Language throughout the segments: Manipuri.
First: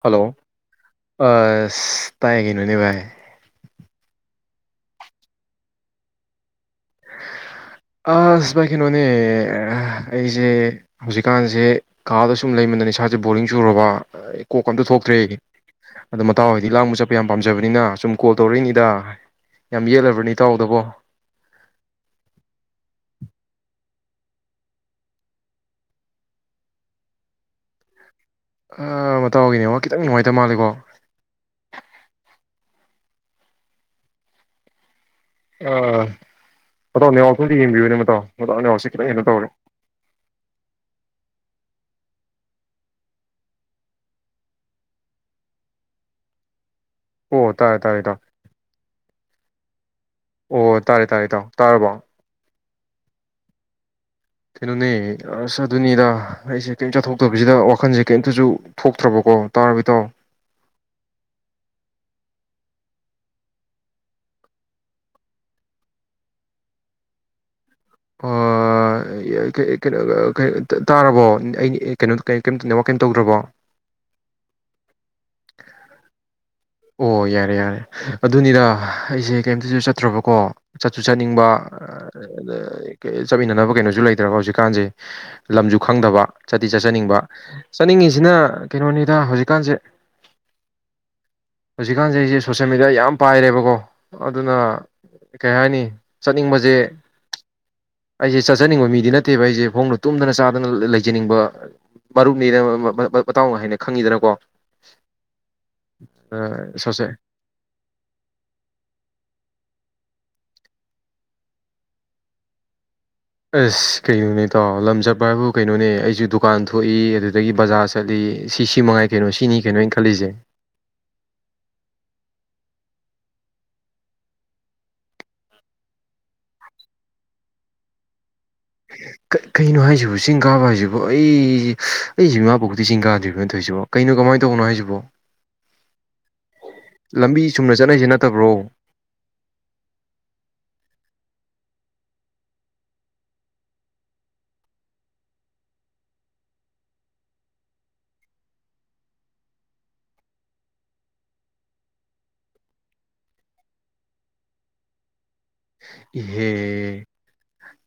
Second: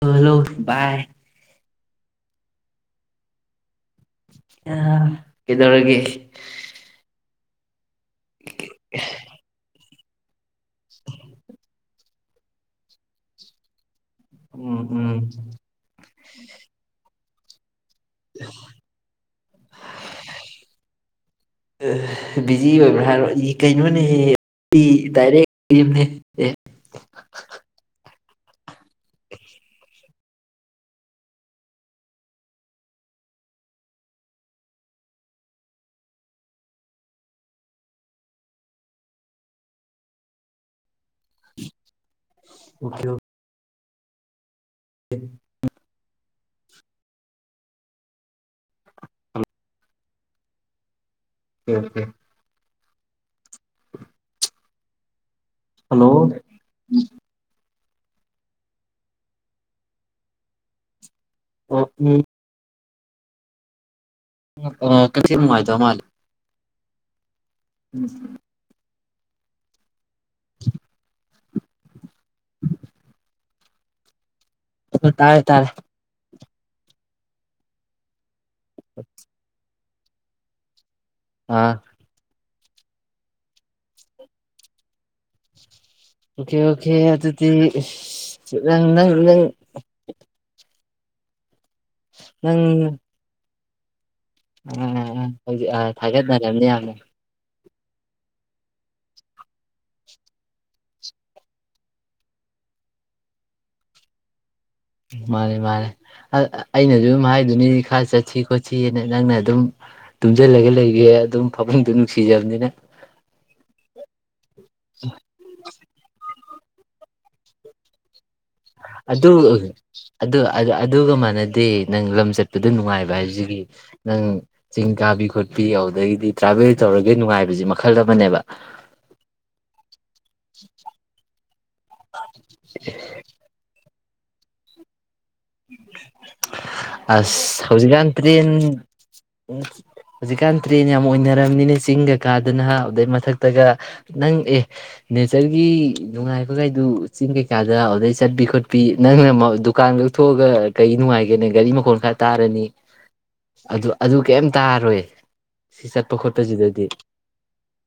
ꯂꯣ ꯍꯜꯂꯣ ꯕꯥꯏ ꯑꯁ ꯇꯥꯏ ꯀꯩꯅꯣꯅꯦ ꯕꯥꯏ ꯑꯥ ꯀꯩꯗꯧꯔꯒꯦ ꯑꯁ ꯕꯥꯏ ꯀꯩꯅꯣꯅꯤ ꯑꯩꯁꯦ- ꯍꯧꯖꯤꯛꯀꯥꯟꯁꯤ ꯀꯥꯗ ꯁꯨꯝ ꯂꯩꯃꯟꯗꯅ ꯏꯁꯥꯁꯦ ꯕꯣꯔꯤꯡ ꯆꯨꯔꯕ ꯑꯥ ꯀꯣꯛꯀ ꯎꯝ ꯑꯝꯇ ꯎꯝ ꯊꯣꯛꯇ꯭ꯔꯦ ꯑꯗꯨ ꯃꯇꯥꯎ ꯍꯣꯏꯗꯤ ꯂꯥꯡꯕ ꯆꯠ ꯄꯤꯌꯥꯝ ꯄꯥꯝꯖꯕꯅꯤꯅ ꯁꯨꯝ ꯀꯣꯜ ꯇꯧꯔꯛꯏꯅꯤꯗ ꯌꯥꯝ ꯌꯦꯠꯂꯕ꯭ꯔꯅꯦ ꯏꯇꯥꯎꯗꯕꯣ ꯕꯤꯖꯤ ꯑꯣꯏꯕ꯭ꯔꯥ ꯍꯥꯏꯔꯣ ꯑꯩ ꯀꯩꯅꯣꯅꯦ ꯑꯩ ꯗꯥꯏꯔꯦꯛꯅꯦ ꯑꯦ ꯍ ꯑꯥ ꯃꯇꯥꯎꯒꯤ ꯅꯦꯠꯋꯥꯛ ꯈꯤꯇꯪ ꯅꯨꯡꯉꯥꯏꯇꯕ ꯃꯥꯜꯂꯦꯀꯣ ꯑꯥ ꯃꯇꯥꯎ ꯅꯦꯠꯋꯥꯛꯇꯣ ꯑꯝꯇ ꯌꯦꯡꯕꯤꯌꯨꯅꯦ ꯃꯇꯥꯎ ꯃꯇꯥꯎ ꯅꯦꯠꯋꯥꯛꯁꯦ ꯈꯤꯇꯪ ꯀꯩꯅꯣ ꯇꯧꯔꯦ ꯑꫭꯀꯦ [unintelligible] ꯑꯣ ꯇꯥꯔꯦ ꯇꯥꯔꯦ ꯏꯇꯥꯎ ꯍꯜꯂꯣ ꯑꯣ ꯇꯥꯔꯦ ꯇꯥꯔꯦ ꯏꯇꯥꯎ ꯇꯥꯔꯕꯣ ꯑꯣꯀꯦ ꯀꯩꯅꯣꯅꯦ ꯑꯁ ꯑꯗꯨꯅꯤꯗ ꯍꯜꯂꯣ ꯑꯩꯁꯦ ꯀꯩꯝ ꯆꯠꯊꯣꯛꯇꯕꯁꯤꯗ ꯋꯥꯛ- ꯈꯟꯁꯦ ꯀꯩꯝꯇꯁꯨ ꯊꯣꯛꯇ꯭ꯔꯕꯀꯣ ꯇꯥꯔꯕ ꯏꯇꯥꯎ ꯑꯣ ꯎꯝ ꯑ-ꯀꯁꯤ ꯅꯨꯡꯉꯥꯏꯇꯕ ꯃꯥꯜꯂꯤ ꯎꯝ ꯑ-ꯑꯩ-ꯑ-ꯑ-ꯀꯩꯅ-ꯑ-ꯑꯥ-ꯇꯥꯔꯕꯣ ꯑꯩ ꯀꯩꯅꯣ ꯀꯩꯝꯇ ꯅ‌ꯦꯠꯋꯥꯔꯛ ꯀꯩꯝ ꯇꯧꯗ꯭ꯔꯕꯣ ꯑꯍ ꯇꯥꯔꯦ-ꯇꯥꯔꯦ ꯑꯣ ꯌꯥꯔꯦ-ꯌꯥꯔꯦ-ꯍ ꯑꯗꯨꯅꯤꯗꯅ ꯑꯩꯁꯦ ꯀꯩꯝꯇꯁꯨ ꯆꯠꯄ ꯇ꯭ꯔꯕꯀꯣ- ꯆꯠꯁꯨ ꯆꯠꯅꯤꯡꯕ ꯑꯥ ꯑ-ꯑꯗ ꯀꯩ-ꯀꯩ ꯆꯠꯃꯤꯟꯅꯅꯕ ꯀꯩꯅꯣꯁꯨ ꯂꯩꯇ꯭ꯔꯕ ꯍꯧꯖꯤꯛꯀꯥꯟꯁꯦ ꯂꯝꯁꯨ ꯈꯪꯗꯕ ꯑꯣꯀꯦ ꯆꯠꯇꯤ ꯑꯣꯀꯦ ꯆꯠꯆꯅꯤꯡꯕ ꯑꯗꯨꯗꯤ ꯆꯠꯅꯤꯡꯉꯤꯁꯤꯅ ꯏꯁ ꯅꯪ ꯅꯪ ꯀꯩꯅꯣꯅꯤꯗ ꯅꯪ ꯍꯧꯖꯤꯛꯀꯥꯟꯁꯦ- ꯍꯧꯖꯤꯛꯀꯥꯟꯁꯤ ꯑꯩꯁꯦ ꯅꯪ ꯁꯣꯁꯦꯜ ꯃꯦꯗꯤꯌꯥ ꯌꯥꯝ ꯄꯥꯏꯔꯦꯕꯀꯣ [inaudible] ꯑꯥ-ꯑꯗꯨꯅ ꯑꯥ ꯀꯩ ꯍꯧꯖꯤꯛ ꯍꯥꯏꯅꯤ ꯑꯥ ꯊꯥꯒꯠꯅꯔꯝꯅꯤ ꯆꯠꯅꯤꯡꯕꯁꯦ ꯌꯥꯝꯅ ꯑꯩꯁꯦ ꯆꯠꯆꯅꯤꯡꯕ ꯃꯤꯗꯤ ꯅꯠꯇꯦꯕ ꯑꯩꯁꯦ ꯐꯃꯨꯡꯗ ꯇꯨꯝꯗꯅ ꯆꯥꯗꯅ ꯂꯩꯖꯅꯤꯡꯕ ꯃꯔꯨꯞꯅꯤꯅ ꯃꯇꯥꯎꯅ ꯍꯦꯟꯅ ꯈꯪꯉꯤꯗꯅꯀꯣ ꯑ, ꯑ-ꯑꯩꯅꯁꯨ ꯁꯣꯁꯦ ꯑꯗꯨꯝ ꯍꯥꯏꯗꯨꯅꯤ ꯈꯔ ꯆꯠꯁꯤ ꯈꯣꯠꯁꯤꯅ ꯅꯪꯅ ꯑꯗꯨꯝ ꯇꯨꯝꯁꯤꯜꯂꯒ ꯂꯩꯒꯦ ꯑꯗꯨꯝ ꯐꯃꯨꯡꯗꯨ ꯅꯨꯡꯁꯤꯖꯕꯅꯤꯅ ꯑꯁ ꯀꯩꯅꯣꯅꯦ ꯗꯨ ꯇꯣ ꯂꯝ ꯆꯠꯄ ꯍꯥꯏꯕꯨ ꯀꯩꯅꯣꯅꯦ ꯑꯩꯁꯨ ꯗꯨꯝ ꯗꯨꯀꯥꯟ ꯊꯣꯛꯏ ꯑꯗꯨꯗꯒꯤ ꯕꯖꯥꯔ ꯆꯠꯂꯤ ꯁꯤ ꯁꯤ ꯃꯉꯥꯏ ꯀꯩꯅꯣ ꯑꯗꯨ ꯁꯤꯅꯤ ꯀꯩꯅꯣ ꯑꯩꯅ ꯈꯜꯂꯤꯁꯦ ꯑꯗꯨ ꯑꯗꯨꯒ ꯃꯥꯟꯅꯗꯦ ꯅꯪ ꯂꯝ ꯆꯠ ꯑꯗꯨ ꯅꯨꯡꯉꯥꯏꯕ ꯍꯥꯏꯕꯁꯤꯒꯤ ꯅꯪ ꯆꯤꯡ ꯀꯥꯕꯤ ꯈꯣꯠꯄꯤ ꯑꯗꯨꯗꯒꯤꯗꯤ ꯇ꯭ꯔꯥꯚꯦꯜ ꯇꯧꯔꯒ ꯅꯨꯡꯉꯥꯏꯕꯁꯤ ꯃꯈꯜ ꯑꯃꯅꯦꯕ ꯀꯩ ꯀꯩꯅꯣ ꯍꯥꯏꯁꯤꯕꯨ ꯆꯤꯡ ꯀꯥꯕ ꯍꯥꯏꯁꯤꯕꯨ ꯑꯩ ꯑꯩꯁꯤ ꯏꯃꯥ ꯄꯣꯛꯄꯗꯒꯤ ꯆꯤꯡ ꯀꯥꯗ꯭ꯔꯤꯕꯣ ꯇꯧꯔꯤꯁꯤꯕꯣ ꯀꯩꯅꯣ ꯀꯃꯥꯏ ꯇꯧꯕꯅꯣ ꯍꯥꯏꯁꯤꯕꯣ ꯂꯝꯕꯤ ꯑꯁ ꯆꯨꯝꯅ ꯆꯠꯅꯩꯁꯦ ꯍꯧꯖꯤꯛꯀꯥꯟ ꯇ꯭ꯔꯦꯟ ꯅꯠꯇꯕ꯭ꯔꯣ ꯍꯧꯖꯤꯛꯀꯥꯟ ꯇ꯭ꯔꯦꯟ ꯌꯥꯝ ꯑꯣꯏꯅꯔꯝꯃꯤꯅꯦ ꯆꯤꯡꯒꯥ ꯀꯥꯗꯅ ꯍꯥ ꯑꯗꯨꯗꯩ ꯃꯊꯛꯇꯒ ꯅꯪ ꯑꯦ ꯅꯦꯆꯔꯒꯤ ꯅꯨꯡꯉꯥꯏꯕꯒꯥꯏꯗꯨ ꯆꯤꯡ ꯀꯩ ꯀꯥꯗ ꯑꯗꯨꯗꯩ ꯆꯠꯄꯤ ꯈꯣꯠꯄꯤ ꯅꯪꯅ ꯗꯨꯀꯥꯟꯒ ꯀ ꯊꯣꯛꯑꯒ ꯀꯩ ꯅꯨꯡꯉꯥꯏꯒꯦꯅꯦ ꯒꯥꯔꯤ ꯃꯈꯣꯜ ꯈꯔ ꯇꯥꯔꯅꯤ ꯑꯗꯨ ꯑꯗꯨ ꯀꯩꯝ ꯇꯥꯔꯣꯏ ꯁꯤ ꯆꯠꯄ ꯏꯍꯦ ꯈꯣꯠꯄꯁꯤꯗꯗꯤ ꯑꯦ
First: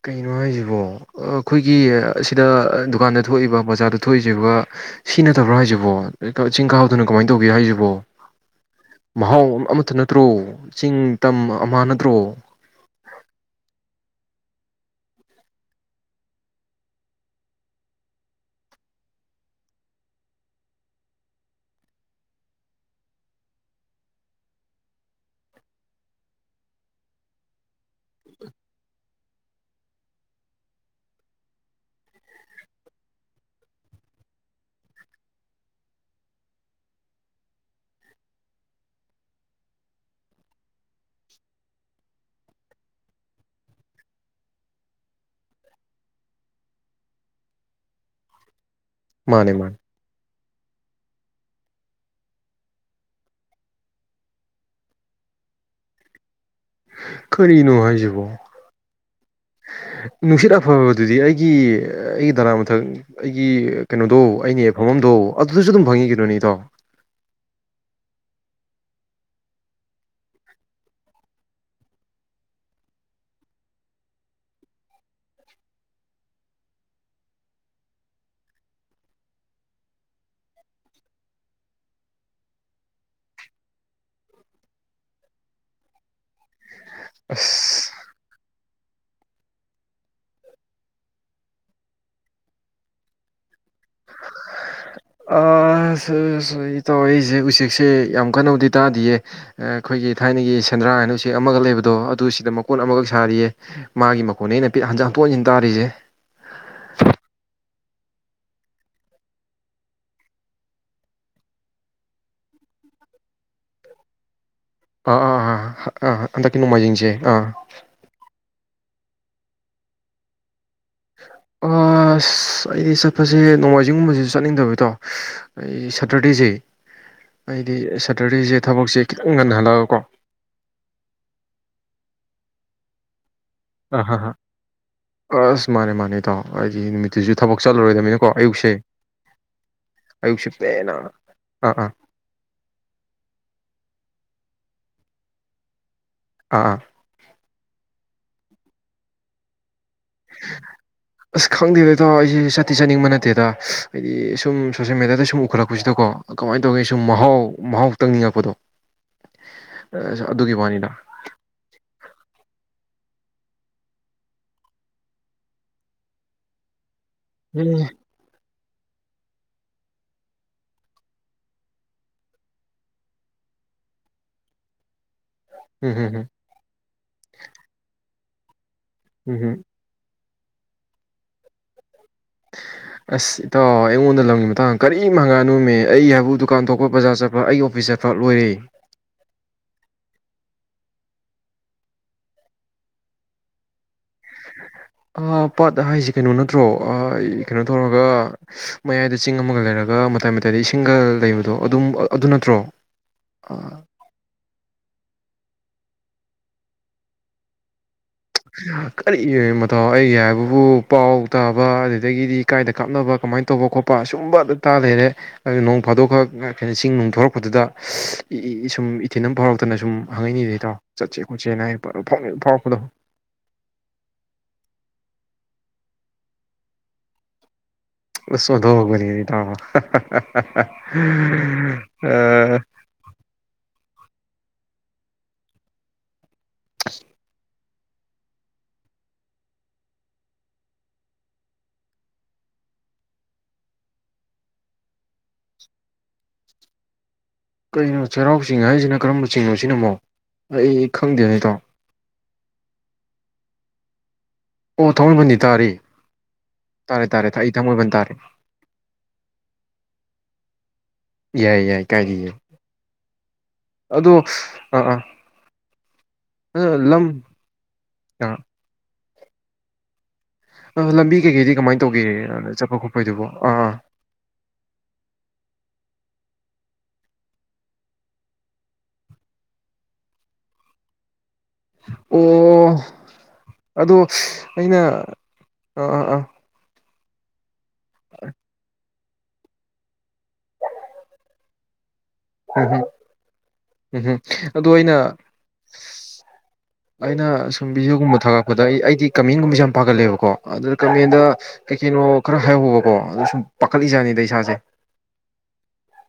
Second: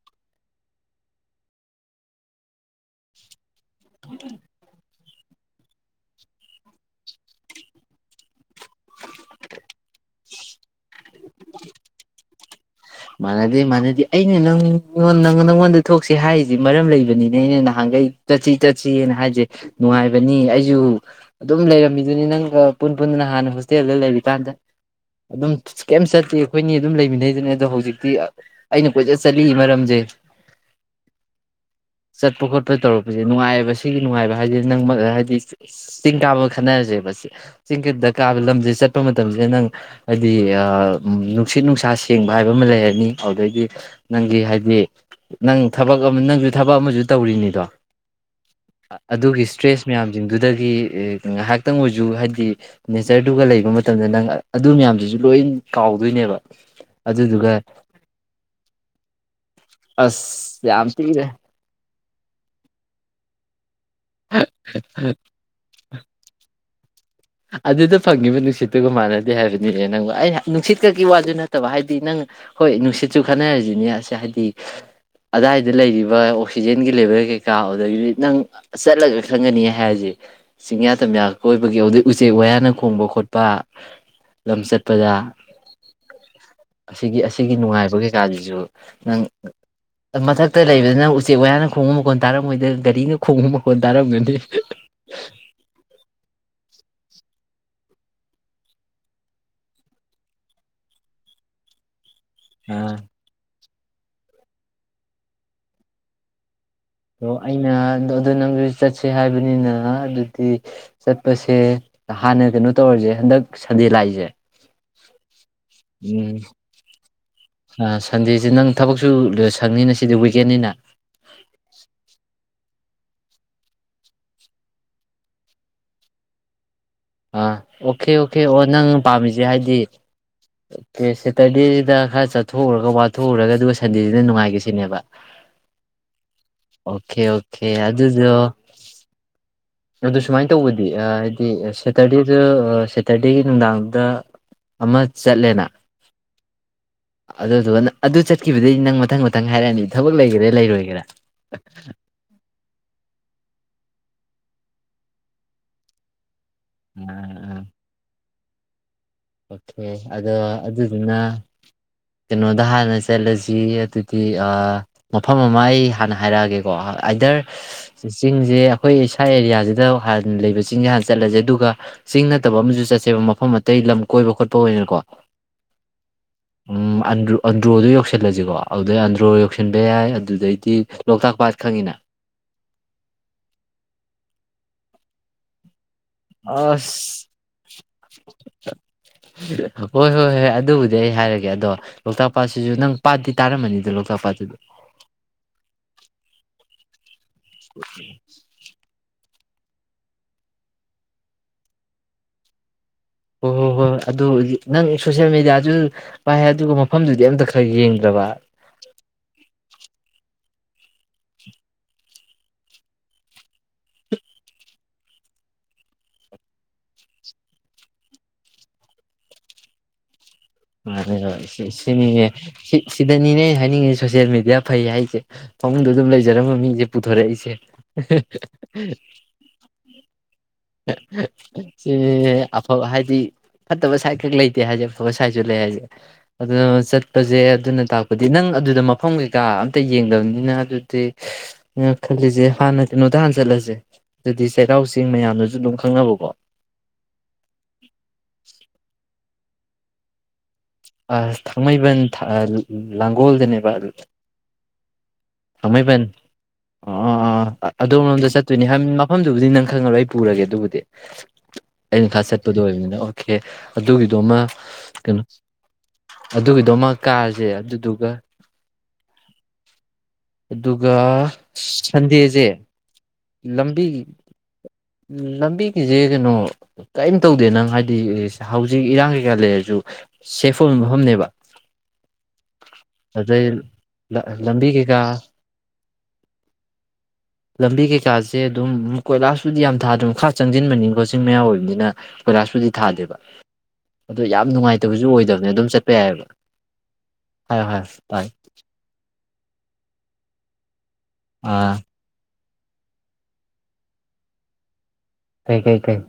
ꯀꯩꯅꯣ ꯍꯥꯏꯁꯤꯕꯣ ꯑ ꯑꯩꯈꯣꯏꯒꯤ ꯑꯁꯤꯗ ꯑ ꯗꯨꯀꯥꯟꯗ ꯊꯣꯛꯏꯕ ꯕꯖꯥꯔꯗ ꯊꯣꯛꯏꯕ ꯁꯤ ꯅꯠꯇꯕ꯭ꯔꯥ ꯍꯥꯏꯁꯤꯕꯣ ꯆꯤꯡ ꯀꯥꯕꯗꯨꯅ ꯀꯃꯥꯏ ꯇꯧꯒꯦ ꯍꯥꯏꯁꯤꯕꯣ ꯃꯍꯥꯎ ꯑꯃꯇ ꯅꯠꯇ꯭ꯔꯣ ꯆꯤꯡ ꯇꯝ ꯑꯃꯍꯥ ꯅꯠꯇ꯭ꯔꯣ ꯃꯥꯟꯅꯗꯦ-ꯃꯥꯟꯅꯗꯦ ꯑꯩꯅ ꯅꯪꯉꯣꯟ ꯅꯪ ꯅꯪꯉꯣꯟꯗ ꯊꯣꯛꯁꯤ ꯍꯥꯏꯔꯤꯁꯤ ꯃꯔꯝ ꯂꯩꯕꯅꯤꯅꯦ ꯑꯩꯅ ꯅꯍꯥꯟꯈꯩ ꯆꯠꯁꯤ ꯆꯠꯁꯤꯅ ꯍꯥꯏꯁꯦ ꯅꯨꯡꯉꯥꯏꯕꯅꯤ ꯑꯩꯁꯨ ꯑꯗꯨꯝ ꯂꯩꯔꯝꯃꯤꯗꯨꯅꯤ ꯅꯪꯒ ꯄꯨꯟ ꯄꯨꯟꯅ ꯅ ꯍꯥꯟꯅ ꯍꯣꯁꯇꯦꯜꯗ ꯂꯩꯔꯤꯀꯥꯟꯗ ꯑꯗꯨꯝ ꯀꯩꯝ ꯆꯠꯇꯦ ꯑꯩꯈꯣꯏꯅꯤ ꯑꯗꯨꯝ ꯂꯩꯃꯤꯟꯅꯩꯗꯨꯅꯤ ꯑꯗꯣ ꯍꯧꯖꯤꯛ ꯍꯧꯖꯤꯛꯇꯤ ꯑꯩꯅ ꯀꯣꯏꯆꯠ ꯆꯠꯂꯤ ꯃꯔꯝꯁꯦ ꯆꯠꯄ ꯈꯣꯠꯄ ꯇꯧꯔꯛꯄꯁꯦ ꯅꯨꯡꯉꯥꯏꯌꯦꯕ ꯁꯤꯒꯤ ꯅꯨꯡꯉꯥꯏꯕ ꯍꯥꯏꯗꯤ ꯅꯪ ꯍꯥꯏꯗꯤ ꯆꯤꯡ ꯀꯥꯕ ꯈꯟꯅꯔꯁꯦꯕ ꯆꯤꯡꯗ ꯀꯥꯕ ꯂꯝꯁꯦ ꯆꯠꯄ ꯃꯇꯝꯁꯤꯗ ꯅꯪ ꯍꯥꯏꯗꯤ ꯅꯨꯡꯁꯤꯠ ꯅꯨꯡꯁꯥ ꯁꯦꯡꯕ ꯍꯥꯏꯕ ꯑꯃ ꯂꯩꯔꯅꯤ ꯑꯗꯨꯗꯩꯒꯤ ꯅꯪꯒꯤ ꯍꯥꯏꯗꯤ ꯅꯪ ꯊꯕꯛ ꯑꯃ ꯅꯪꯁꯨ ꯊꯕꯛ ꯑꯃꯁꯨ ꯇꯧꯔꯤꯅꯤꯗꯣ ꯑꯗꯨꯒꯤ ꯃꯥꯅꯦ ꯃꯥꯅꯦ ꯏꯁꯇ꯭ꯔꯦꯁ ꯃꯌꯥꯝꯁꯤꯡ ꯑꯗꯨꯗꯒꯤ ꯉꯥꯏꯍꯥꯛꯇꯪ ꯑꯣꯏꯁꯨ ꯍꯥꯏꯗꯤ ꯅꯦꯆꯔꯗꯨꯒ ꯂꯩꯕ ꯃꯇꯝꯗ ꯅꯪ ꯑꯗꯨ ꯃꯌꯥꯝꯗꯨꯁꯨ ꯂꯣꯏ ꯀꯥꯎꯗꯣꯏꯅꯦꯕ ꯑꯗꯨꯗꯨꯒ ꯀꯔꯤꯅꯣ ꯍꯥꯏꯁꯤꯕꯣ ꯅꯨꯡꯁꯤꯠ ꯑꯁ ꯌꯥꯝ ꯑꯐꯕꯗꯨꯗꯤ ꯊꯤꯔꯦ ꯑꯩꯒꯤ ꯑꯩꯒꯤ ꯅꯥ ꯃꯊꯛ ꯑꯩꯒꯤ ꯀꯩꯅꯣꯗꯣ ꯑꯅꯦꯐꯝꯕꯝꯗꯣ ꯑꯗꯨꯗꯁꯨ ꯑꯗꯨꯝ ꯐꯪꯉꯤꯅꯦ ꯏꯇꯣ ꯑꯗꯨꯗ ꯐꯪꯉꯤꯕ ꯅꯨꯡꯁꯤꯠꯇꯨꯒ ꯃꯥꯟꯅꯗꯦ ꯍꯥꯏꯕꯅꯤꯅꯦ ꯅꯪꯕꯨ ꯑꯩꯅ ꯅꯨꯡꯁꯤꯠꯀꯛꯀꯤ ꯋꯥꯗꯨ ꯅꯠꯇꯕ ꯍꯥꯏꯗꯤ ꯅꯪ ꯍꯣꯏ ꯅꯨꯡꯁꯤꯠꯁꯨ ꯈꯟꯅꯔꯁꯤꯅꯦ ꯑꯁ ꯍꯥꯏꯗꯤ ꯑꯗꯥꯏꯗ ꯂꯩꯔꯤꯕ ꯑꯣꯛꯁꯤꯖꯦꯟꯒꯤ ꯂꯦꯚꯦꯜ ꯀꯩꯀꯥ ꯑꯗꯨꯗꯒꯤꯗꯤ ꯅꯪ ꯆꯠꯂꯒ ꯈꯪꯒꯅꯤ ꯍꯥꯏꯔꯁꯦ ꯆꯤꯡꯌꯥ ꯇꯝꯌꯥ ꯀꯣꯏꯕꯒꯤ ꯎꯆꯦꯛ ꯋꯥꯌꯥꯅ ꯈꯣꯡꯕ ꯈꯣꯠꯄ ꯂꯝ ꯆꯠꯄꯗ ꯑꯁꯤꯒꯤ ꯑꯁꯤꯒꯤ ꯑꯁ ꯅꯨꯡꯉꯥꯏꯕ ꯀꯩꯀꯥꯁꯤꯁꯨ ꯅꯪ ꯃꯊꯛꯇ ꯂꯩꯕꯗ ꯅꯪ ꯎꯆꯦꯛ ꯋꯥꯌꯥꯅ ꯈꯣꯡꯕ ꯃꯈꯣꯟ ꯇꯥꯔꯝꯃꯣꯏꯗ ꯒꯥꯔꯤꯅ ꯈꯣꯡꯕ ꯃꯈꯣꯟ ꯇꯥꯔꯝꯒꯅꯤ ꯑꯗ ꯑꯩ ꯇꯧꯋ ꯑꯩꯁꯦ ꯎꯆꯦꯛꯁꯦ ꯌꯥꯝ ꯀꯟꯅꯕꯨꯗꯤ ꯇꯥꯗꯌꯦ ꯑꯩꯈꯣꯏꯒꯤ ꯊꯥꯏꯅꯒꯤ ꯁꯦꯟꯗ꯭ꯔꯥ ꯍꯥꯏꯅ ꯎꯆꯦꯛ ꯑꯃꯒ ꯂꯩꯕꯗꯣ ꯑꯗꯨ ꯁꯤꯗ ꯃꯀꯣꯟ ꯑꯥ ꯑꯃꯈꯛ ꯁꯥꯔꯤꯌꯦ ꯃꯥꯒꯤ ꯃꯈꯣꯟꯅ ꯑꯩꯅ ꯍꯟꯆꯥꯡ ꯍꯟꯇꯣꯛ ꯍꯟꯖꯤꯟ ꯇꯥꯔꯤꯁꯦ ꯑ ꯑꯩꯅ ꯑꯗꯨ ꯅꯪ ꯆꯠꯁꯦ ꯍꯥꯏꯕꯅꯤꯅ ꯑꯗꯨꯗꯤ ꯆꯠꯄꯁꯦ ꯍꯥꯟꯅ ꯀꯩꯅꯣ ꯇꯧꯔꯁꯦ ꯍꯟꯗꯛ ꯁꯟꯗꯦ ꯂꯥꯛꯏꯁꯦ ꯑꯥ ꯑꯥ ꯑꯥ ꯑꯥ ꯍꯟꯗꯛꯀꯤ ꯅꯣꯡꯃꯥꯏꯖꯤꯡꯁꯦ ꯑꯥ ꯑ ꯁꯟꯗꯦꯁꯤ ꯅꯪ ꯊꯕꯛꯁꯨ ꯁꯪꯅꯤꯅ ꯁꯤꯗꯤ ꯋꯤꯛꯀꯦꯟꯅꯤꯅ ꯑꯣ ꯑꯩꯗꯤ ꯆꯠꯄꯁꯦ ꯅꯣꯡꯃꯥꯏꯖꯤꯡꯒꯨꯝꯕꯁꯤꯁꯨ ꯆꯠꯅꯤꯡꯗꯕꯗꯣ ꯑꯩ ꯁꯇꯔꯗꯦꯁꯦ ꯑꯥ ꯑꯩꯗꯤ ꯑꯣꯀꯦ ꯑꯣꯀꯦ ꯁꯇꯔꯗꯦꯁꯦ ꯑꯣ ꯊꯕꯛꯁꯦ ꯈꯤꯇꯪ ꯉꯟꯍꯜꯂꯒꯀꯣ ꯑꯣꯀꯦ ꯁꯦꯇꯔꯗꯦꯁꯤꯗ ꯈꯔ ꯆꯠꯊꯣꯛꯎꯔꯒ ꯋꯥꯊꯣꯛꯎꯔꯒ ꯑꯗꯨꯒ ꯑ ꯍ ꯁꯟꯗꯦꯁꯤꯅ ꯍ ꯅꯨꯡꯉꯥꯏꯒ‌ꯦ ꯁꯤꯅꯦꯕ ꯑꯁ ꯃꯥꯅꯦ ꯃꯥꯅꯦ ꯏꯇꯥꯎ ꯍꯥꯏꯗꯤ ꯑꯣꯀꯦ ꯅꯨꯃꯤꯠꯇꯨꯁꯨ ꯊꯕꯛ ꯑꯣꯀꯦ ꯆꯠꯂꯔꯣꯏꯗꯕꯅꯤꯅꯀꯣ ꯑꯗꯨꯗ ꯑꯌꯨꯛꯁꯦ ꯑꯗꯨ ꯑꯌꯨꯛꯁꯦ ꯁꯨꯃꯥꯏꯅ ꯇꯧꯕꯗꯤ ꯄꯦꯟꯅ ꯍꯥꯏꯗꯤ ꯑꯥ ꯑꯥ ꯁꯦꯇꯔꯗꯦꯗ ꯁꯦꯇꯔꯗꯦꯒꯤ ꯅꯨꯡꯗꯥꯡꯗ ꯑꯃ ꯆꯠꯂꯦꯅ ꯑꯥ ꯑꯥ ꯑꯗꯨꯗꯨꯒꯅ ꯑꯗꯨ ꯆꯠꯈꯤꯕꯗꯒꯤ ꯅꯪ ꯃꯊꯪ ꯃꯊꯪ ꯍꯥꯏꯔꯛꯑꯅꯤ ꯊꯕꯛ ꯂꯩꯒꯦꯔꯥ ꯂꯩꯔꯣꯏꯒꯦꯔꯥ ꯈꯪꯗꯦꯕꯗꯣ ꯑꯩꯁꯦ ꯆꯥꯠꯇꯤ ꯆꯥꯅꯤꯡꯕ ꯅꯠꯇꯦ ꯑꯗꯨꯗ ꯍꯥꯏꯗꯤ ꯁꯨꯝ ꯁꯣꯁꯦꯜ ꯃꯦꯗꯤꯌꯥꯗ ꯁꯨꯝ ꯎꯈꯠꯂꯛꯄꯁꯤꯗꯀꯣ ꯀꯃꯥꯏꯅ ꯇꯧꯒꯦ ꯁꯨꯝ ꯑꯥ ꯃꯍꯥꯎ ꯑꯥ ꯃꯍꯥꯎ ꯇꯪꯅꯤꯡꯉꯛꯄꯗꯣ ꯑꯣꯀꯦ ꯑꯁ ꯑꯗꯣ ꯑꯗꯨꯒꯤ ꯋꯥꯅꯤꯗ ꯑꯗꯨꯗꯨꯅ ꯀꯩꯅꯣꯗ ꯍꯥꯟꯅꯁꯤ ꯂꯖꯤ ꯑꯗꯨꯗꯤ ꯃꯐꯝ ꯑꯃ ꯑꯩ ꯍꯥꯟꯅ ꯍꯥꯏꯔꯛꯑꯒꯦꯀꯣ ꯑꯥꯏꯗꯔ ꯎꯝ ꯆꯤꯡꯁꯦ ꯑꯩꯈꯣꯏ ꯁꯥꯢ ꯑꯦꯔꯤꯌꯥꯁꯤꯗ ꯍꯥꯟꯅ ꯂꯩꯕ ꯆꯤꯡꯁꯦ ꯍꯥꯟꯅ ꯆꯠꯂꯁꯦ ꯑꯗꯨꯒ ꯆꯤꯡ ꯅꯠꯇꯕ ꯑꯃꯁꯨ ꯆꯠꯁꯦꯕ ꯃꯐꯝ ꯑꯇꯩ ꯂꯝ ꯀꯣꯏꯕ ꯈꯣꯠꯄ ꯑꯣꯏꯅꯅꯀꯣ ꯎꯝ ꯍꯝ ꯎꯝ ꯑꯟ ꯑꯟꯗꯔꯣ ꯑꯗꯔꯣꯗꯨ ꯌꯧꯁ ꯆꯠꯂꯁꯤꯀꯣ ꯑꯗꯨꯗꯩ ꯑꯟꯗ꯭ꯔꯣ ꯎꯝ ꯍꯝ ꯌꯧꯁꯤꯟꯕ ꯌꯥꯏ ꯑꯗꯨꯗꯩꯗꯤ ꯂꯣꯛꯇꯥꯛ ꯄꯥꯠ ꯈꯪꯉꯤꯅ ꯑꯁ ꯏꯇꯥꯎ ꯑꯩꯉꯣꯟꯗ ꯂꯝꯒꯤ ꯃꯇꯥꯡꯗ ꯀꯔꯤꯝ ꯍꯉꯥꯀꯅꯨꯃꯤ ꯑꯩ ꯍꯥꯏꯕꯨ ꯗꯨꯀꯥꯟ ꯊꯣꯛꯄ ꯕꯖꯥꯔ ꯑꯁ ꯆꯠꯄ ꯑꯩꯒꯤ ꯑꯣꯐꯤꯁ ꯆꯠꯄ ꯂꯣꯏꯔꯦ ꯍꯣꯏ ꯍꯣꯏ ꯍꯣꯏ ꯑꯗꯨꯕꯨꯗꯤ ꯑꯩ ꯍꯥꯏꯔꯒꯦ ꯑꯗꯣ ꯂꯣꯛꯇꯥꯛ ꯄꯥꯠꯁꯤꯁꯨ ꯅꯪ ꯄꯥꯠꯇꯤ ꯇꯥꯔꯝꯃꯅꯤꯗꯣ ꯂꯣꯛꯇꯥꯛ ꯄꯥꯠꯇꯨꯗꯤ ꯄꯥꯠ ꯍꯥꯏꯁꯤ ꯀꯩꯅꯣ ꯅꯠꯇ꯭ꯔꯣ ꯍꯏ ꯀꯩꯅꯣ ꯇꯧꯔꯒ ꯃꯌꯥꯏꯗ ꯆꯤꯡ ꯑꯃꯒ ꯂꯩꯔꯒ ꯃꯇꯥꯏ ꯃꯇꯥꯏꯗ ꯏꯁꯤꯡꯒ ꯂꯩꯕꯗꯣ ꯑꯗꯨꯝ ꯑꯗꯨ ꯅꯠꯇ꯭ꯔꯣ ꯑꯣ ꯍꯣ ꯑꯥ ꯍꯣ ꯑꯗꯨ ꯅꯪ ꯁꯣꯁꯤꯌꯦꯦꯜ ꯃꯦꯗꯤꯌꯥꯁꯨ ꯄꯥꯏ ꯑꯗꯨꯒ ꯃꯐꯝꯗꯨꯗꯤ ꯑꯝꯇ ꯈꯔ ꯌꯦꯡ ꯀꯔꯤ ꯃꯇꯧ ꯑꯩꯒꯤ ꯍꯥꯏꯕꯨ ꯕꯨ ꯄꯥꯎ ꯇꯥꯕ ꯑꯗꯨꯗꯒꯤꯗꯤ ꯀꯥꯏꯗ ꯀꯥꯞꯅꯕ ꯀꯃꯥꯏꯅ ꯇꯧꯕ ꯈꯣꯠꯄ ꯁꯁꯨꯝꯕ ꯑꯗꯨꯇꯥ ꯂꯩꯔꯦ ꯑꯗꯨ ꯅꯣꯡ ꯐꯥꯗꯣꯛꯈ꯭ꯔ ꯀꯩꯅꯣ ꯆꯤꯡ ꯅꯨꯡ ꯊꯣꯔꯛꯄꯗꯨꯗ ꯁꯨꯝ ꯏꯊꯤꯤꯟ ꯑꯃ ꯐꯥꯎꯔꯛꯇꯅ ꯁꯨꯝ ꯍꯪꯉꯛꯏꯅꯤꯗ ꯏꯇꯥꯎ ꯆꯠꯁꯦ ꯑꯗ ꯁꯤ ꯈꯣꯠꯁꯦꯅ ꯍꯥꯏ ꯁꯤꯅꯤꯅꯦ ꯁꯤ ꯐꯥꯎꯔꯛꯄꯗꯣ ꯁꯤꯗꯅꯤꯅꯦ ꯍꯥꯏꯅꯤꯡꯉꯤ ꯁꯣꯁꯤꯦꯜ ꯃꯦꯗꯤꯌꯥ ꯐꯩ ꯍꯥꯏꯁꯦ ꯐꯃꯨꯡꯗ ꯑꯗꯨꯝ ꯂꯩꯖꯔꯝꯕ ꯃꯤꯁꯦ ꯄꯨꯊꯣꯔꯛꯏꯁꯦ ꯎꯟ ꯑꯣꯟꯊꯛꯄꯅꯤꯍꯦ ꯦꯇꯥꯎ ꯁꯤꯅꯤꯅꯦ ꯑꯐꯕ ꯍꯥꯏꯗꯤ ꯐꯠꯇꯕ ꯁꯥꯏꯠ ꯈꯛ ꯂꯩꯇꯦ ꯍꯥꯏꯁꯦ ꯑꯐꯕ ꯁꯥꯏꯠꯁꯨ ꯂꯩ ꯍꯥꯏꯁꯦ ꯑꯗꯨꯅ ꯆꯠꯄꯁꯦ ꯑꯗꯨꯅ ꯇꯥꯛꯄꯗꯤ ꯅꯪ ꯑꯗꯨꯗ ꯃꯐꯝ ꯀꯩꯀꯥ ꯑꯝꯇ ꯌꯦꯡꯗꯕꯅꯤꯅ ꯑꯗꯨꯗꯤ ꯅ ꯈꯜꯂꯤꯁꯦ ꯍꯥꯟꯅ ꯀꯩꯅꯣꯗ ꯍꯥꯟꯅ ꯆꯠꯂꯁꯦ ꯑꯗꯨꯗꯤ ꯆꯩꯔꯥꯎ ꯆꯦꯡ ꯃꯌꯥꯝꯗꯨ ꯨ ꯑꯗꯨꯝ ꯈꯪꯅꯕꯀꯣ ꯀꯩꯅꯣ ꯆꯩꯔꯥꯎ ꯆꯤꯡ ꯍꯥꯏꯁꯤꯅ ꯀꯔꯝꯕ ꯆꯤꯡꯅꯣ ꯁꯤꯅꯃꯣꯛ ꯑ ꯊꯥꯡꯃꯩꯕꯟ [unintelligible] ꯂꯥꯡꯒꯣꯜꯗꯅꯦꯕ ꯑꯣ ꯊꯥꯡꯃꯩꯕꯟꯗꯤ ꯇꯥꯔꯤ ꯊꯥꯡꯃꯩꯕꯟ ꯑꯣ ꯇꯥꯔꯦ ꯑꯥ ꯇꯥꯔꯦ ꯑꯩ ꯑꯥ ꯊꯥꯡꯃꯩꯕꯟ ꯑꯗꯣꯝ ꯇꯥꯔꯦ ꯂꯣꯝꯗ ꯆꯠꯇꯣꯏꯅꯤ ꯃꯐꯝꯗꯨꯕꯨꯗꯤ ꯅꯪ ꯈꯪꯉꯔꯣꯏ ꯑꯩ ꯄꯨꯔꯒꯦ ꯑꯗꯨꯕꯨꯗꯤ ꯌꯥꯏ ꯌꯥꯏ ꯑꯩꯅ ꯈꯔ ꯀꯥꯖꯤꯅꯦ ꯆꯠꯄꯗꯣ ꯑꯣꯏꯕꯅꯤꯅ ꯑꯣꯀꯦ ꯑꯗꯨꯒꯤꯗꯣꯃ ꯀꯩꯅꯣ ꯑꯗꯣ ꯑꯗꯨꯒꯤꯗꯣꯃ ꯂꯝ ꯀꯥꯔꯁꯦ ꯑꯗꯨꯗꯨꯒ ꯑ ꯑꯗꯨꯒ ꯂꯝꯕꯤ ꯀꯩꯀꯩꯗꯤ ꯀꯃꯥꯏꯅ ꯇꯧꯒꯦ ꯁꯟꯗꯦꯁꯦ ꯆꯠꯄ ꯈꯣꯠꯄꯩꯗꯨꯕꯣ ꯑꯥ ꯑꯥ ꯂꯝꯕꯤ ꯂꯝꯕꯤꯒꯤꯗꯤ ꯀꯩꯅꯣ ꯀꯔꯤꯝ ꯇꯧꯗꯦ ꯅꯪ ꯍꯥꯏꯗꯤ ꯍꯧꯖꯤꯛ ꯏꯔꯥꯡ ꯀꯩꯀꯥ ꯂꯩꯔꯁꯨ ꯁꯦꯐ ꯑꯣꯏꯕ ꯃꯐꯝꯅꯦꯕ ꯑꯣ ꯑꯗꯨꯗꯩ ꯑꯗꯨ ꯂꯝꯕꯤ ꯑꯩꯟ ꯑꯥ ꯀꯩꯀꯥ ꯑꯥ ꯑꯥ ꯂꯝꯕꯤ ꯀꯩꯀꯥꯁꯦ ꯑꯗꯨꯝ ꯀꯣꯏꯂꯥꯁꯄꯨꯗꯤ ꯌꯥꯝ ꯊꯥꯗꯅ ꯃꯈꯥ ꯆꯪꯁꯤꯟꯕꯅꯤ ꯀꯣ ꯆꯤꯡ ꯃꯌꯥ ꯑꯣꯏꯕꯅꯤꯅ ꯀꯣꯏꯂꯥꯁꯄꯨꯗꯤ ꯎꯝꯝ ꯊꯥꯗꯦꯕ ꯎꯝꯝ ꯌꯥꯝ ꯑꯗꯣ ꯑꯩꯅ ꯅꯨꯡꯉꯥꯏꯇꯕꯁꯨ ꯑꯣꯏꯗꯕꯅꯦ ꯑꯗꯨꯝ ꯆꯠꯄ ꯌꯥꯏꯑꯕ ꯑꯩꯅ ꯍꯥꯏꯌꯣ ꯁꯨꯝ ꯍꯥꯏꯌꯣ ꯚꯤꯗꯤꯑꯣꯒꯨꯝꯕ ꯇꯥꯏ ꯊꯥꯒꯠꯄꯗ ꯑꯩ ꯑꯩꯗꯤ ꯀꯝꯃ‌ꯦꯟꯒꯨꯝꯕꯁꯦ ꯌꯥꯝ ꯄꯥꯒꯜꯂ‌ꯦꯕꯀꯣ ꯑꯗꯨ ꯀꯃ‌ꯦꯟꯗ ꯑꯥ ꯀꯩ ꯀꯩꯅꯣ ꯈꯔ ꯍꯥꯏꯍꯧꯕꯀꯣ ꯑꯗꯨ ꯁꯨꯝ ꯄꯥꯈꯠꯂꯤꯖꯥꯠꯅꯤꯗ ꯏꯁꯥꯁꯦ ꯀꯩ ꯀꯩ ꯀꯩ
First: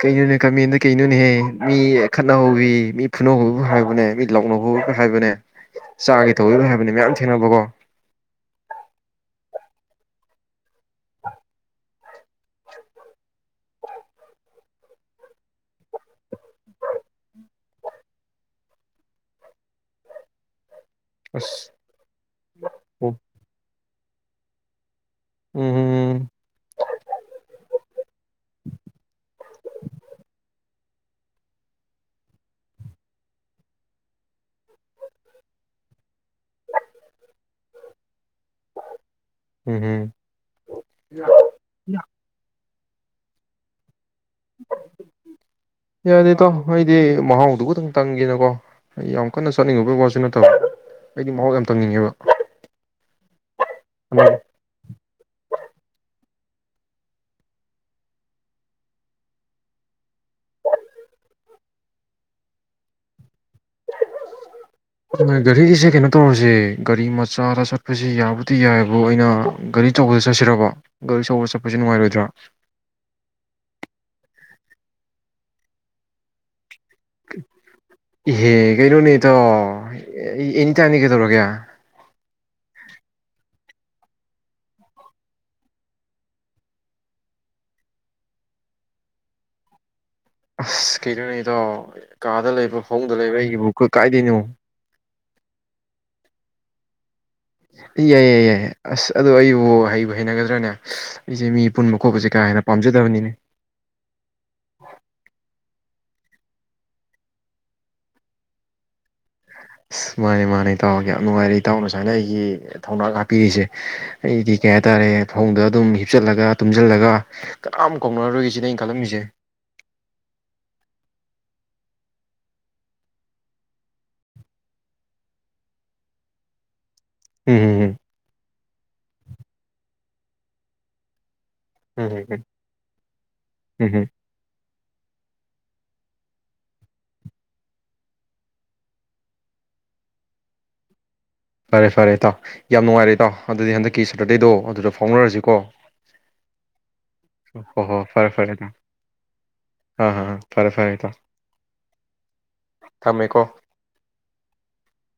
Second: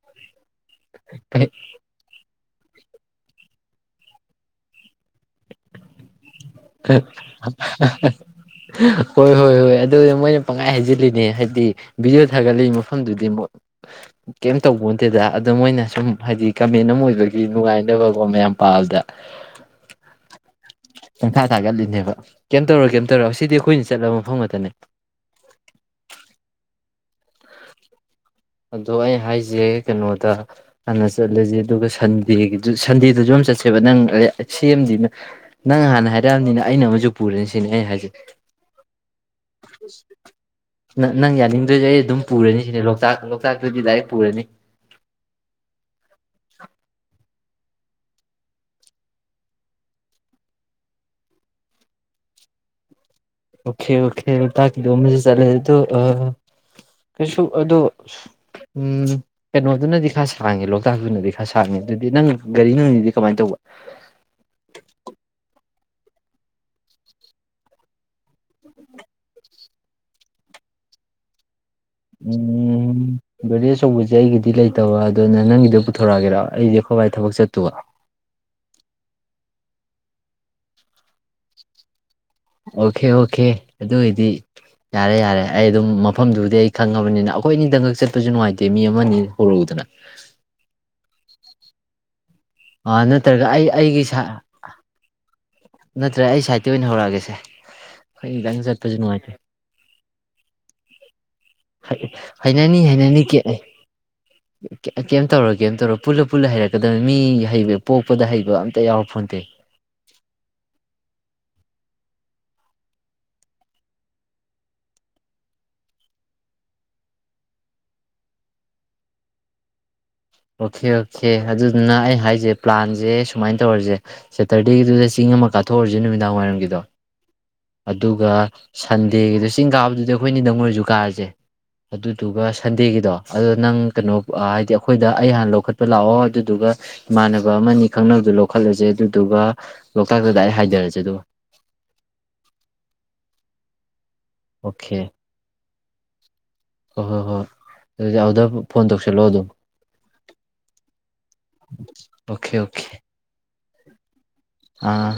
ꯀꯩꯅꯣꯅꯦ ꯀꯃꯦꯟꯗ ꯀꯩꯅꯣꯅꯦꯍꯦ ꯃꯤ [unintelligible] ꯃꯤ ꯐꯨꯅꯧꯕꯨ ꯍꯥꯏꯕꯅꯦ ꯃꯤ ꯂꯥꯎꯅꯧꯕꯕꯨ ꯍꯥꯏꯕꯅꯦ ꯆꯥꯒꯦ ꯇꯧꯗꯣꯏꯅꯦ ꯍꯥꯏꯕꯅꯤ ꯃꯌꯥꯝ ꯊꯦꯡꯅꯕꯀꯣ ꯍꯣꯏ ꯍꯣꯏ ꯍꯣꯏ ꯑꯗꯨꯅ ꯃꯣꯏꯅ ꯄꯪꯉꯥꯏ ꯍꯥꯏꯩꯖꯤꯜꯂꯤꯅꯦ ꯍꯥꯏꯗꯤ ꯚꯤꯗꯤꯑꯣ ꯊꯥꯒꯠꯂꯤ ꯃꯐꯝꯗꯨꯗꯤ ꯀꯩꯝ ꯇꯠꯇꯦꯗ ꯑꯗꯣ ꯃꯣꯏꯅ ꯁꯨꯝ ꯍꯥꯏꯗꯤ ꯀꯃꯦꯟ ꯑꯃ ꯑꯣꯏꯕꯒꯤ ꯅꯨꯡꯉꯥꯏꯅꯕ ꯄꯪꯊꯥ ꯑꯁ ꯊꯥꯒꯠꯂꯤꯅꯦꯕ ꯀꯩꯝ ꯇꯧꯔꯣ ꯀꯩꯝ ꯇꯧꯔ ꯁꯤꯗꯤ ꯑꯩꯈꯣꯏꯅ ꯁꯤ ꯆꯠꯂꯕ ꯃꯐꯝ ꯉꯥꯛꯇꯅꯦ ꯎꯝ ꯎꯝ ꯑꯗꯣ ꯑꯩ ꯍꯥꯏꯁꯦ ꯀꯩꯅꯣꯗ ꯍꯥꯟꯅ ꯆꯠꯂꯁꯦ ꯑꯗꯨꯒ ꯁꯟꯗꯦꯒꯤꯗꯨ ꯁꯟꯗꯦꯗꯁꯨ ꯌꯥꯝ ꯆꯠꯁꯦꯕ ꯅꯪ ꯁꯦꯝꯗꯤ ꯅꯪ ꯍꯥꯟꯅ ꯍꯥꯏꯔꯛꯑꯕꯅꯤꯅ ꯑꯩꯅ ꯑꯃꯁꯨ ꯄꯨꯔꯦꯅꯤ ꯁꯤꯅꯤ ꯑꯩ ꯍꯥꯏꯁꯦ ꯎꯝꯝ ꯅꯪ ꯌꯥꯅꯤꯡꯗ꯭ꯔꯗꯤ ꯑꯩ ꯑꯗꯨꯝ ꯄꯨꯔꯅꯤ ꯁꯤꯅꯦ ꯂꯣꯛꯇꯥꯛ [unintelligible] ꯌꯥꯔꯦ ꯏꯇꯥꯎ ꯑꯩꯗꯤ ꯃꯍꯥꯎ ꯑꯗꯨꯛꯇꯪ ꯇꯪꯒꯦꯅꯀꯣ ꯑꯩ ꯌꯥꯝ ꯀꯟꯅ ꯆꯠꯅꯤꯡꯉꯤꯕꯩ ꯋꯥꯁꯨ ꯅꯠꯇꯕ ꯑꯩꯗꯤ ꯃꯍꯥꯎ ꯌꯥꯝ ꯇꯪꯅꯤꯡꯉꯦꯕ ꯑꯣꯀꯦ ꯑꯣꯀꯦ ꯂꯣꯇꯥꯛꯀꯤꯗꯨ ꯑꯃꯥꯗꯤ ꯆꯠꯂꯥ ꯇꯨ ꯀꯩꯁꯨ ꯑꯗꯣ ꯎ ꯀꯩꯅꯣꯗꯨꯅꯗꯤ ꯈꯔ ꯁꯥꯡꯉꯦ ꯂꯣꯛꯇꯥꯛꯇꯅꯗꯤ ꯈꯔ ꯁꯥꯡꯉꯦ ꯑꯗꯨꯗꯤ ꯅꯪ ꯒꯥꯔꯤ ꯅꯪꯅꯤꯗꯤ ꯀꯃꯥꯏꯅ ꯇꯧꯕ ꯒꯥꯔꯤꯒꯤꯁꯦ ꯀꯩꯅꯣ ꯇꯧꯔꯁꯦ ꯒꯥꯔꯤ ꯃꯆꯥꯗ ꯆꯠꯄꯁꯤ ꯌꯥꯕꯨꯗꯤ ꯌꯥꯏꯕꯨ ꯑꯩꯅ ꯒꯥꯔꯤꯆꯧꯕꯗ ꯆꯠꯁꯤꯔꯕ ꯒꯥꯔꯤ ꯑꯆꯧꯕ ꯆꯠ ꯎꯝꯝ ꯒꯥꯔꯤ ꯑꯆꯧꯕꯁꯦ ꯑꯩꯒꯤꯗꯤ ꯗꯤ ꯂꯩꯇꯕ ꯑꯗꯨꯅ ꯅꯪꯒꯤꯗꯨ ꯄꯨꯊꯣꯔꯛꯑꯒꯦꯔꯥ ꯑꯩꯁꯦ ꯍꯦ ꯀꯩꯅꯩꯅꯣ ꯑꯦꯌꯥꯏ ꯑꯣ ꯑꯦꯅꯤ ꯇꯥꯏꯝꯅꯤ ꯀꯩꯗꯧꯔꯒꯦ ꯑꯣꯀꯦ ꯑꯣꯀꯦ ꯑꯗꯨ ꯑꯣꯏꯏꯗꯤ ꯌꯥꯔꯦ ꯌꯥꯔꯦ ꯑꯩ ꯑꯗꯨꯝ ꯃꯐꯝꯗꯨꯕꯨꯗꯤ ꯑꯩ ꯈꯪꯉꯕꯅꯤꯅ ꯑꯩꯈꯣꯏ ꯑꯅꯤꯗꯪꯀꯛ ꯆꯠꯄꯁꯨ ꯅꯨꯡꯉꯥꯏꯇꯦ ꯃꯤ ꯑꯃꯅꯤ ꯍꯧꯔꯛꯎꯗꯅ ꯎꯟ ꯀꯩꯅꯣꯅꯦ ꯑꯣ ꯀꯥꯗ ꯂꯩꯕ ꯑ ꯐꯧꯃꯨꯡꯗ ꯂꯩꯕ ꯅꯠꯇ꯭ꯔꯒ ꯑꯩꯒꯤꯕꯨ ꯑꯩ ꯀ ꯀꯥꯏꯗꯩꯅꯣ ꯅꯇꯔ꯭ꯒ ꯑꯩ ꯁꯥꯏꯠꯇꯤ ꯑꯣꯏꯅ ꯍꯧꯔꯛꯑꯒꯦꯁꯦ ꯌꯥꯏꯌꯦꯏ ꯌꯥꯏꯌꯦ ꯑꯩꯈꯣꯏꯅꯤꯗꯪ ꯆꯠꯄꯁꯨ ꯑꯁ ꯑꯗꯣ ꯅꯨꯡꯉꯥꯏꯇꯦ ꯑꯩꯕꯨ ꯍꯩꯕꯨ ꯍꯩꯅꯒꯗ꯭ꯔꯥꯅꯦ ꯑꯩꯁꯦ ꯃꯤ ꯄꯨꯟꯕ ꯈꯣꯠꯄꯁꯦ ꯀꯥ ꯍꯦꯟꯅ ꯍꯩꯅꯅꯤ ꯍꯩꯅꯅꯤ ꯄꯥꯝꯖꯗꯕꯅꯤꯅꯦ ꯀꯦ ꯀꯩꯝ ꯇꯧꯔꯣꯏ ꯀꯩꯝ ꯇꯧꯔꯣꯏ ꯄꯨꯜꯂ ꯄꯨꯜꯂ ꯍꯩꯔꯛꯀꯗꯕꯅꯤ ꯃꯤ ꯍꯩꯕ ꯄꯣꯛꯄꯗ ꯍꯩꯕ ꯑꯝꯇ ꯌꯥꯑꯣꯄꯣꯟꯇꯦ ꯃꯥꯅꯦ ꯃꯥꯅꯦ ꯇꯥꯎꯒꯤ ꯌꯥꯝ ꯅꯨꯡꯉꯥꯏꯔꯦ ꯏꯇꯥꯎꯅ ꯁꯨꯃꯥꯏꯅ ꯑꯩꯒꯤ ꯊꯧꯅꯥ ꯍꯥꯞꯄꯤꯔꯤꯁꯦ ꯑꯩꯗꯤ ꯀꯩ ꯍꯥꯏꯇꯥꯔꯦ ꯐꯧꯗ ꯑꯗꯨꯝ ꯍꯤꯞꯆꯜꯂꯒ ꯇꯨꯝꯁꯤꯜꯂꯒ ꯀꯅꯥꯝ ꯀꯥꯎꯅꯔꯔꯣꯏꯒꯁꯤꯅ ꯑꯩꯅ ꯈꯜꯂꯝꯃꯤꯁꯦ ꯑꯣꯀꯦ ꯑꯣꯀꯦ ꯑꯗꯨꯗꯨꯅ ꯑꯩ ꯍꯥꯏꯁꯦ ꯄ꯭ꯂꯥꯟꯁꯦ ꯁꯨꯃꯥꯏꯅ ꯇꯧꯔꯁꯦ ꯁꯦꯇꯔꯗꯦꯒꯤꯗꯨꯗ ꯆꯤꯡ ꯑꯃ ꯀꯥꯊꯣꯛꯎꯔꯁꯦ ꯅꯨꯃꯤꯗꯥꯡꯋꯥꯏꯔꯝꯒꯤꯗꯣ ꯎꯝ ꯎꯝ ꯑꯗꯨꯒ ꯁꯟꯗꯦꯒꯤꯗꯣ ꯆꯤꯡ ꯀꯥꯕꯗꯨꯗꯤ ꯑꯩꯈꯣꯏꯅꯤ ꯗꯪ ꯑꯣꯏꯔꯁꯨ ꯀꯥꯔꯁꯦ ꯎꯝ ꯎꯝ ꯎꯝ ꯑꯗꯨꯗꯨꯒ ꯁꯟꯗꯦꯒꯤꯗꯣ ꯑꯗꯨ ꯅꯪ ꯎꯝ ꯎꯝ ꯀꯩꯅꯣ ꯍꯥꯏꯗꯤ ꯑꯩꯈꯣꯏꯗ ꯑꯩ ꯍꯥꯟꯅ ꯂꯧꯈꯠꯄ ꯂꯥꯛꯑꯣ ꯑꯗꯨꯗꯨꯒ ꯏꯃꯥꯟꯅꯕ ꯑꯃꯅꯤ ꯈꯪꯅꯕꯗꯨ ꯂꯧꯈꯠꯂꯁꯦ ꯑꯗꯨꯗꯨꯒ ꯂꯣꯛꯇꯥꯛꯇ ꯗꯥꯏꯔꯦꯛ ꯍꯥꯏꯊꯔꯁꯦ ꯑꯗꯨꯒ ꯐꯔꯦ ꯐꯔꯦ ꯏꯇꯥꯎ ꯌꯥꯝ ꯅꯨꯡꯉꯥꯏꯔꯦ ꯏꯇꯥꯎ ꯑꯗꯨꯗꯤ ꯍꯟꯗꯛ ꯀꯤ ꯁꯇꯔꯗꯦꯗꯣ ꯑꯗꯨꯗ ꯑꯣꯀꯦ ꯐꯥꯎꯅꯔꯁꯤꯀꯣ ꯍꯣꯏ ꯍꯣꯏ ꯍꯣꯏ ꯍꯣ ꯍꯣ ꯑꯗꯨꯗꯤ ꯐꯔꯦ ꯑꯗꯨꯗ ꯐꯔꯦ ꯏꯇꯥꯎ ꯐꯣꯟ ꯇꯧꯁꯜꯂꯣ ꯑꯗꯨꯝ ꯑꯥ ꯑꯥ ꯐꯔꯦ ꯐꯔꯦ ꯏꯇꯥꯎ ꯑꯣꯀꯦ ꯑꯣꯀꯦ ꯊꯝꯃꯦꯀꯣ ꯑꯥ